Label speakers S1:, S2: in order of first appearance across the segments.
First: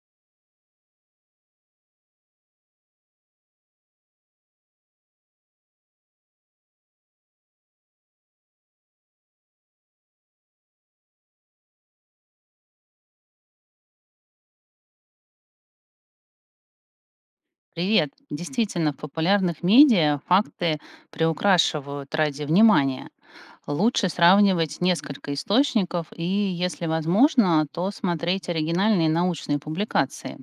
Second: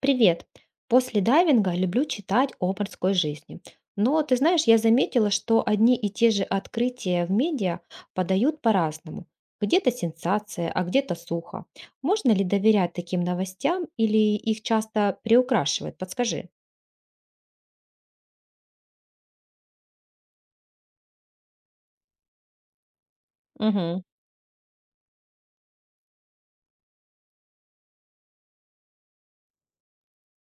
S1: Привет. После дайвинга люблю читать о морской жизни. Но ты знаешь, я заметила, что одни и те же открытия в медиа подают по-разному. Где-то сенсация, а где-то сухо. Можно ли доверять таким новостям или их часто приукрашивают? Подскажи.
S2: Привет. Действительно, в популярных медиа факты приукрашивают ради внимания.
S1: Мгм.
S2: Лучше сравнивать несколько источников и, если возможно, то смотреть оригинальные научные публикации.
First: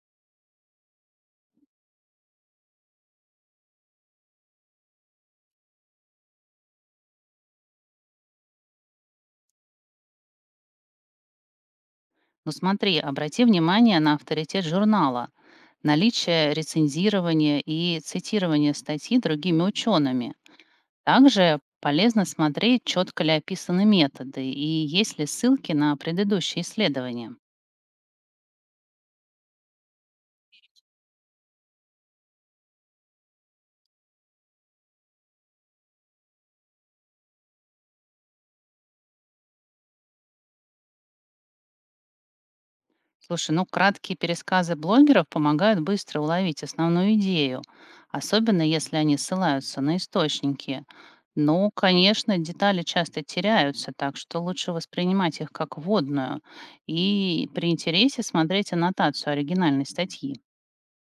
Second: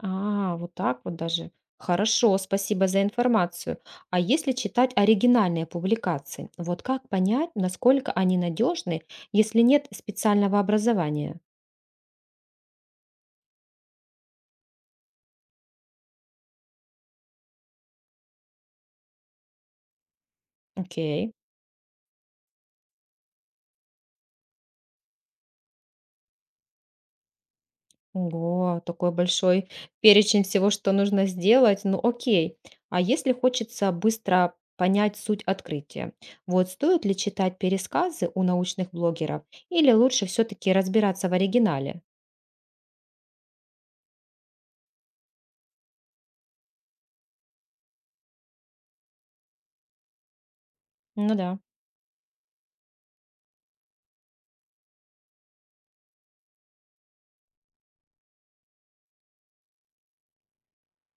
S1: А, вот так вот даже. Хорошо, спасибо за информацию. А если читать оригинальные публикации, вот как понять, насколько они надежны, если нет специального образования?
S2: Но смотри, обрати внимание на авторитет журнала, наличие рецензирования и цитирование статьи другими учеными.
S1: Окей.
S2: Также полезно смотреть, четко ли описаны методы и есть ли ссылки на предыдущие исследования.
S1: Ого, такой большой перечень всего, что нужно сделать. Ну, окей. А если хочется быстро понять суть открытия, вот стоит ли читать пересказы у научных блогеров или лучше все-таки разбираться в оригинале?
S2: Слушай, ну краткие пересказы блогеров помогают быстро уловить основную идею, особенно если они ссылаются на источники.
S1: Ну да.
S2: Ну, конечно, детали часто теряются, так что лучше воспринимать их как вводную и при интересе смотреть аннотацию оригинальной статьи.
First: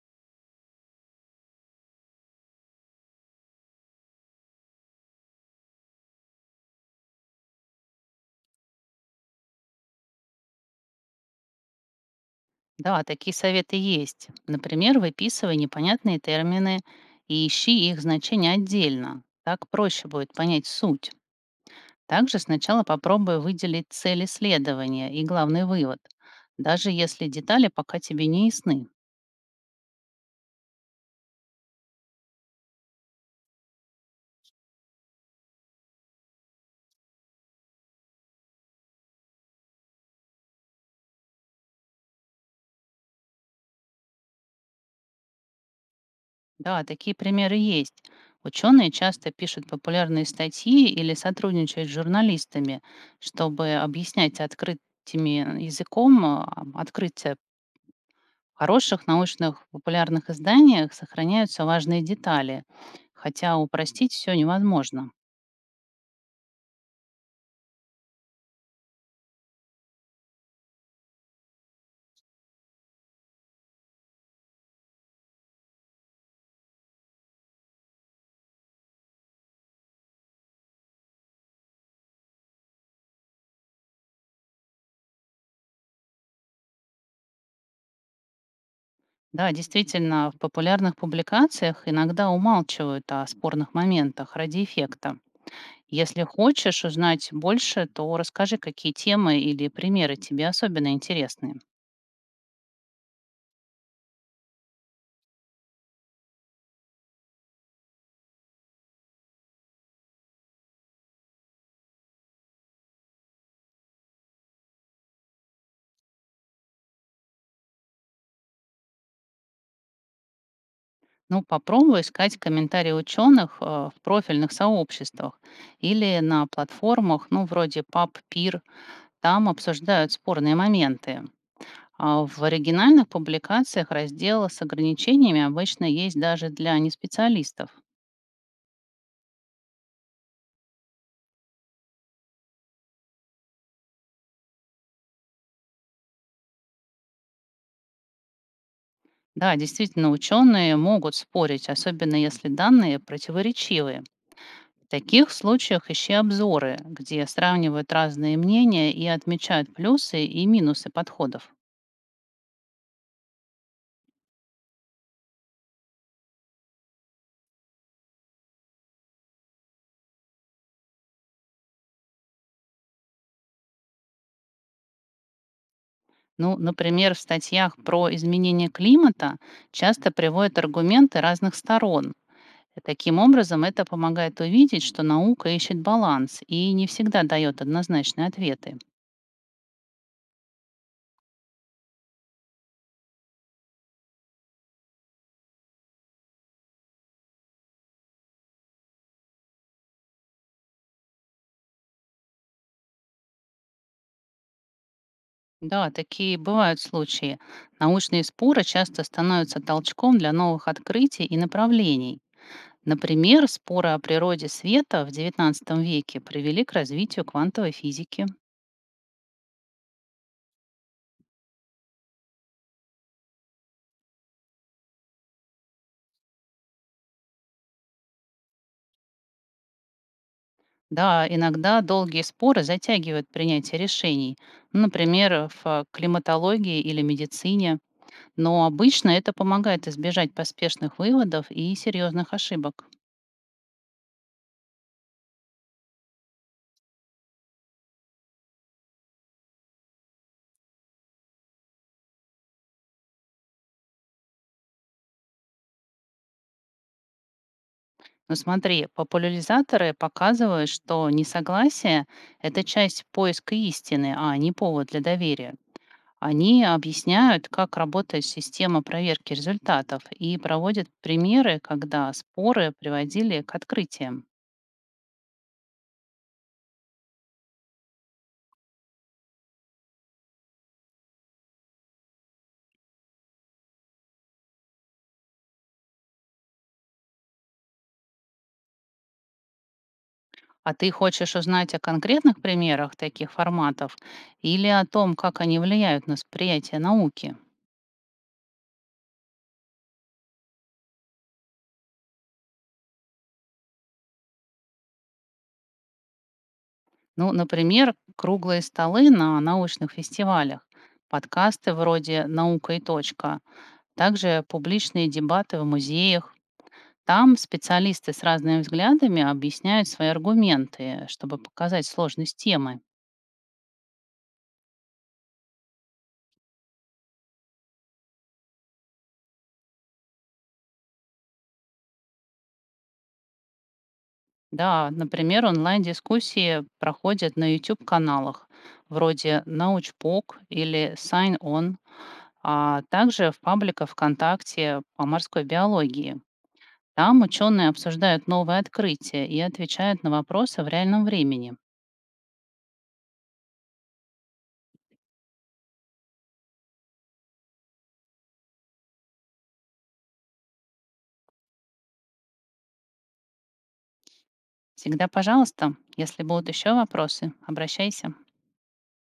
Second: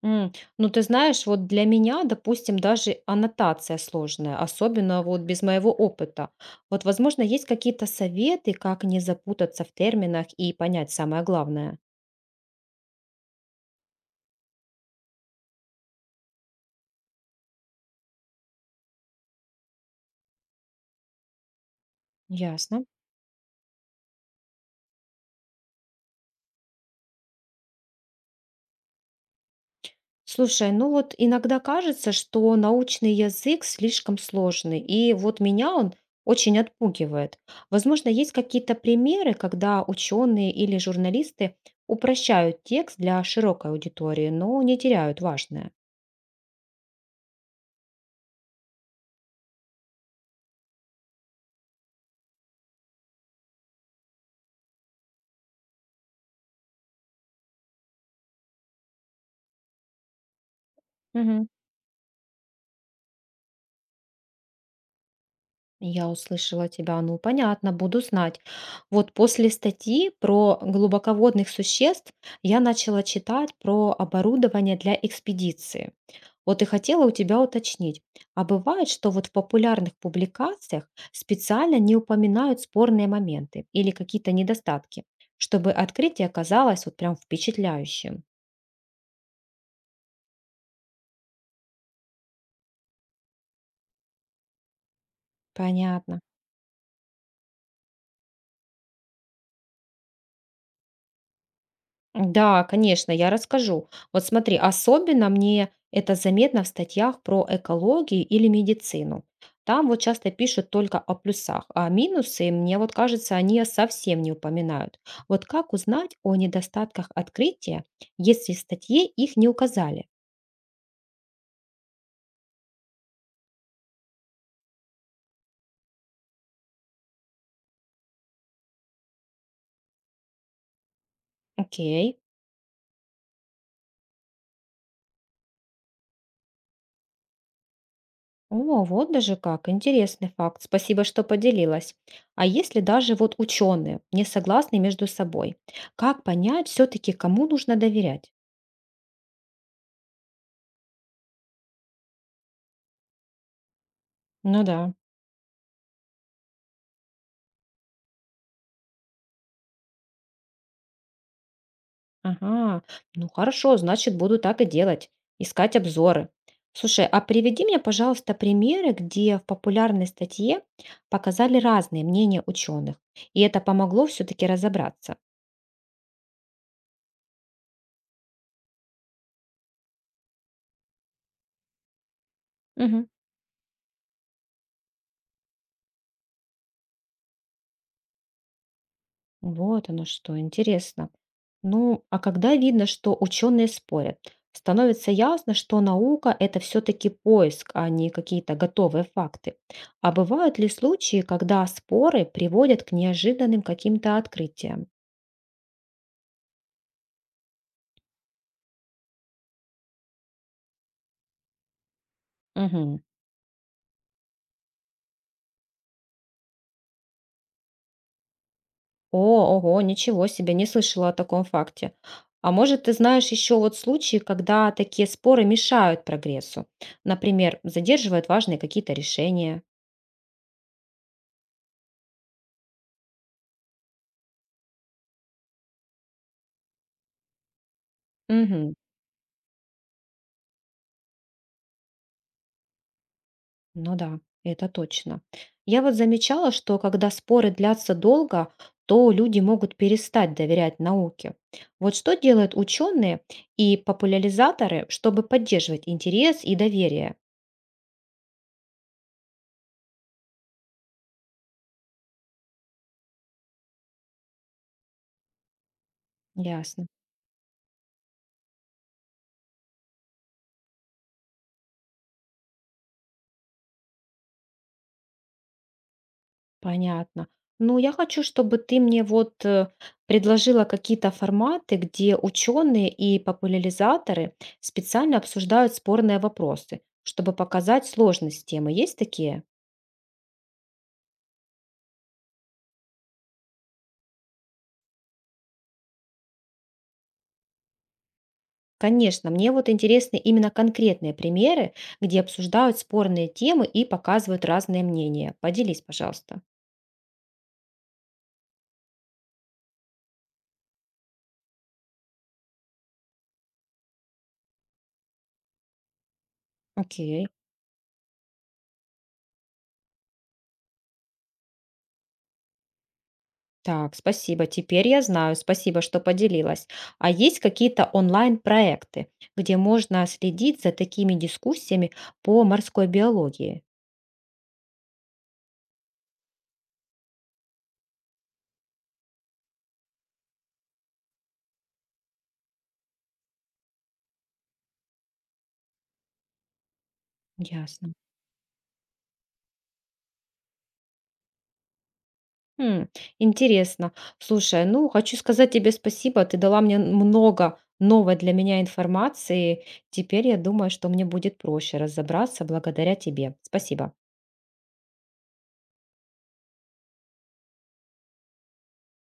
S1: М, ну, ты знаешь, вот для меня, допустим, даже аннотация сложная, особенно вот без моего опыта. Вот, возможно, есть какие-то советы, как не запутаться в терминах и понять самое главное.
S2: Да, такие советы есть. Например, выписывай непонятные термины и ищи их значение отдельно. Так проще будет понять суть. Также сначала
S1: Ясно.
S2: попробуй выделить цель исследования и главный вывод, даже если детали пока тебе не ясны.
S1: Слушай, ну вот иногда кажется, что научный язык слишком сложный, и вот меня он очень отпугивает. Возможно, есть какие-то примеры, когда ученые или журналисты упрощают текст для широкой аудитории, но не теряют важное.
S2: Да, такие примеры есть. Ученые часто пишут популярные статьи или сотрудничают с журналистами, чтобы объяснять открытыми языком открытие. В хороших научных популярных изданиях
S1: Мгм.
S2: сохраняются важные детали, хотя упростить все невозможно.
S1: Я услышала тебя, ну понятно, буду знать. Вот после статьи про глубоководных существ я начала читать про оборудование для экспедиции. Вот и хотела у тебя уточнить, а бывает, что вот в популярных публикациях специально не упоминают спорные моменты или какие-то недостатки, чтобы открытие оказалось вот прям впечатляющим?
S2: Да, действительно, в популярных публикациях иногда умалчивают о спорных моментах ради эффекта.
S1: Понятно.
S2: Если хочешь узнать больше, то расскажи, какие темы или примеры тебе особенно интересны.
S1: Да, конечно, я расскажу. Вот смотри, особенно мне это заметно в статьях про экологию или медицину. Там вот часто пишут только о плюсах, а минусы, мне вот кажется, они совсем не упоминают. Вот как узнать о недостатках открытия, если в статье их не указали?
S2: Ну, попробуй искать комментарии ученых в профильных сообществах или на платформах, ну, вроде PubPeer, там обсуждают спорные моменты.
S1: Окей.
S2: А в оригинальных публикациях разделы с ограничениями обычно есть даже для неспециалистов.
S1: О, вот даже как, интересный факт. Спасибо, что поделилась. А если даже вот ученые не согласны между собой, как понять все-таки, кому нужно доверять?
S2: Да, действительно, ученые могут спорить, особенно если данные противоречивые.
S1: Ну да.
S2: В таких случаях ищи обзоры, где сравнивают разные мнения и отмечают плюсы и минусы подходов.
S1: Ага, ну хорошо, значит, буду так и делать, искать обзоры. Слушай, а приведи мне, пожалуйста, примеры, где в популярной статье показали разные мнения ученых, и это помогло все-таки разобраться.
S2: Ну, например, в статьях про изменение климата часто приводят аргументы разных сторон. И
S1: Мгм.
S2: таким образом, это помогает увидеть, что наука ищет баланс и не всегда дает однозначные ответы.
S1: Вот оно что, интересно. Ну, а когда видно, что ученые спорят, становится ясно, что наука — это все-таки поиск, а не какие-то готовые факты. А бывают ли случаи, когда споры приводят к неожиданным каким-то открытиям?
S2: Да, такие бывают случаи. Научные споры часто становятся толчком для новых открытий и направлений.
S1: Мгм.
S2: Например, споры о природе света в XIX веке привели к развитию квантовой физики.
S1: О, ого, ничего себе, не слышала о таком факте. А может, ты знаешь еще вот случаи, когда такие споры мешают прогрессу? Например, задерживают важные какие-то решения.
S2: Да, иногда долгие споры затягивают принятие решений, ну, например, в климатологии или медицине, но
S1: Мгм.
S2: обычно это помогает избежать поспешных выводов и серьезных ошибок.
S1: Ну да, это точно. Я вот замечала, что когда споры длятся долго, то люди могут перестать доверять науке. Вот что делают ученые и популяризаторы, чтобы поддерживать интерес и доверие?
S2: Ну смотри, популяризаторы показывают, что несогласие — это часть поиска истины, а не повод для доверия. Они
S1: Ясно.
S2: объясняют, как работает система проверки результатов и проводят примеры, когда споры приводили к открытиям.
S1: Понятно. Ну, я хочу, чтобы ты мне вот предложила какие-то форматы, где ученые и популяризаторы специально обсуждают спорные вопросы, чтобы показать сложность темы. Есть такие?
S2: А ты хочешь узнать о конкретных примерах таких форматов или о том, как они влияют на восприятие науки?
S1: Конечно, мне вот интересны именно конкретные примеры, где обсуждают спорные темы и показывают разные мнения. Поделись, пожалуйста.
S2: Ну, например, круглые столы на научных фестивалях, подкасты вроде «Наука и точка», также публичные дебаты в музеях.
S1: Окей.
S2: Там специалисты с разными взглядами объясняют свои аргументы, чтобы показать сложность темы.
S1: Так, спасибо. Теперь я знаю. Спасибо, что поделилась. А есть какие-то онлайн-проекты, где можно следить за такими дискуссиями по морской биологии?
S2: Да, например, онлайн-дискуссии проходят на YouTube-каналах вроде «Научпок» или «Sign On», а также в пабликах ВКонтакте по морской биологии. Там ученые
S1: Ясно.
S2: обсуждают новые открытия и отвечают на вопросы в реальном времени.
S1: М, интересно. Слушай, ну, хочу сказать тебе спасибо. Ты дала мне много новой для меня информации. Теперь я думаю, что мне будет проще разобраться благодаря тебе. Спасибо.
S2: Всегда, пожалуйста, если будут еще вопросы, обращайся.